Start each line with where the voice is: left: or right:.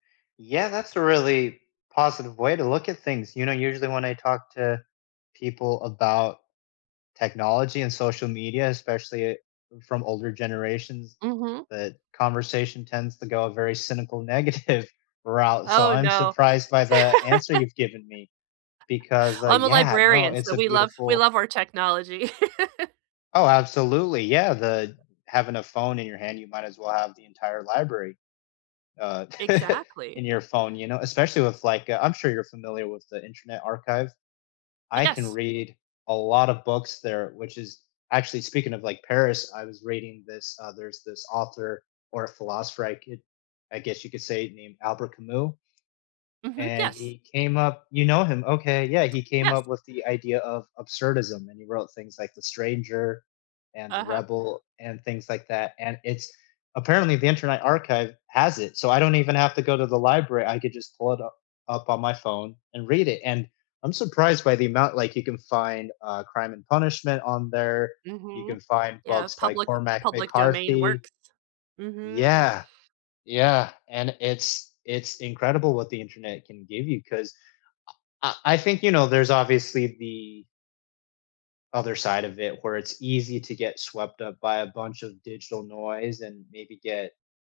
left: Yeah, that's a really positive way to look at things. You know, usually when I talk to people about technology and social media, especially, uh, from older generations,
right: Mhm.
left: the conversation tends to go a very cynical, negative route, so
right: Oh
left: I'm
right: no.
left: surprised by the answer you've given me, because, uh,
right: Well, I'm a
left: yeah, no,
right: librarian,
left: it's
right: so
left: a
right: we love we
left: beautiful
right: love our technology.
left: Oh, absolutely, yeah, the having a phone in your hand, you might as well have the entire library, uh,
right: Exactly.
left: in your phone, you know especially with like, uh I'm sure you're familiar with the Internet Archive. I can
right: Yes.
left: read a lot of books there, which is actually speaking of like, Paris, I was reading this uh, there's this author, or a philosopher, I could I guess you could say, named Albert Camus
right: Mhm,
left: and
right: yes.
left: he came up You know him, okay? Yeah, he came
right: Yes.
left: up with the idea of absurdism, and he wrote things like The Stranger, and The
right: Uh-huh.
left: Rebel, and things like that, and it's apparently the Internet Archive has it, so I don't even have to go to the library, I could just pull it u up on my phone and read it, and I'm surprised by the amount like, you can find, uh, Crime and Punishment on there, you
right: Mhm.
left: can find
right: Yeah,
left: books by
right: public with
left: Cormac
right: public domain
left: McCarthy.
right: works. Mhm.
left: Yeah. Yeah. And it's it's incredible, what the Internet can give you, 'cause I I I think, you know, there's obviously the other side of it, where it's easy to get swept up by a bunch of digital noise, and maybe get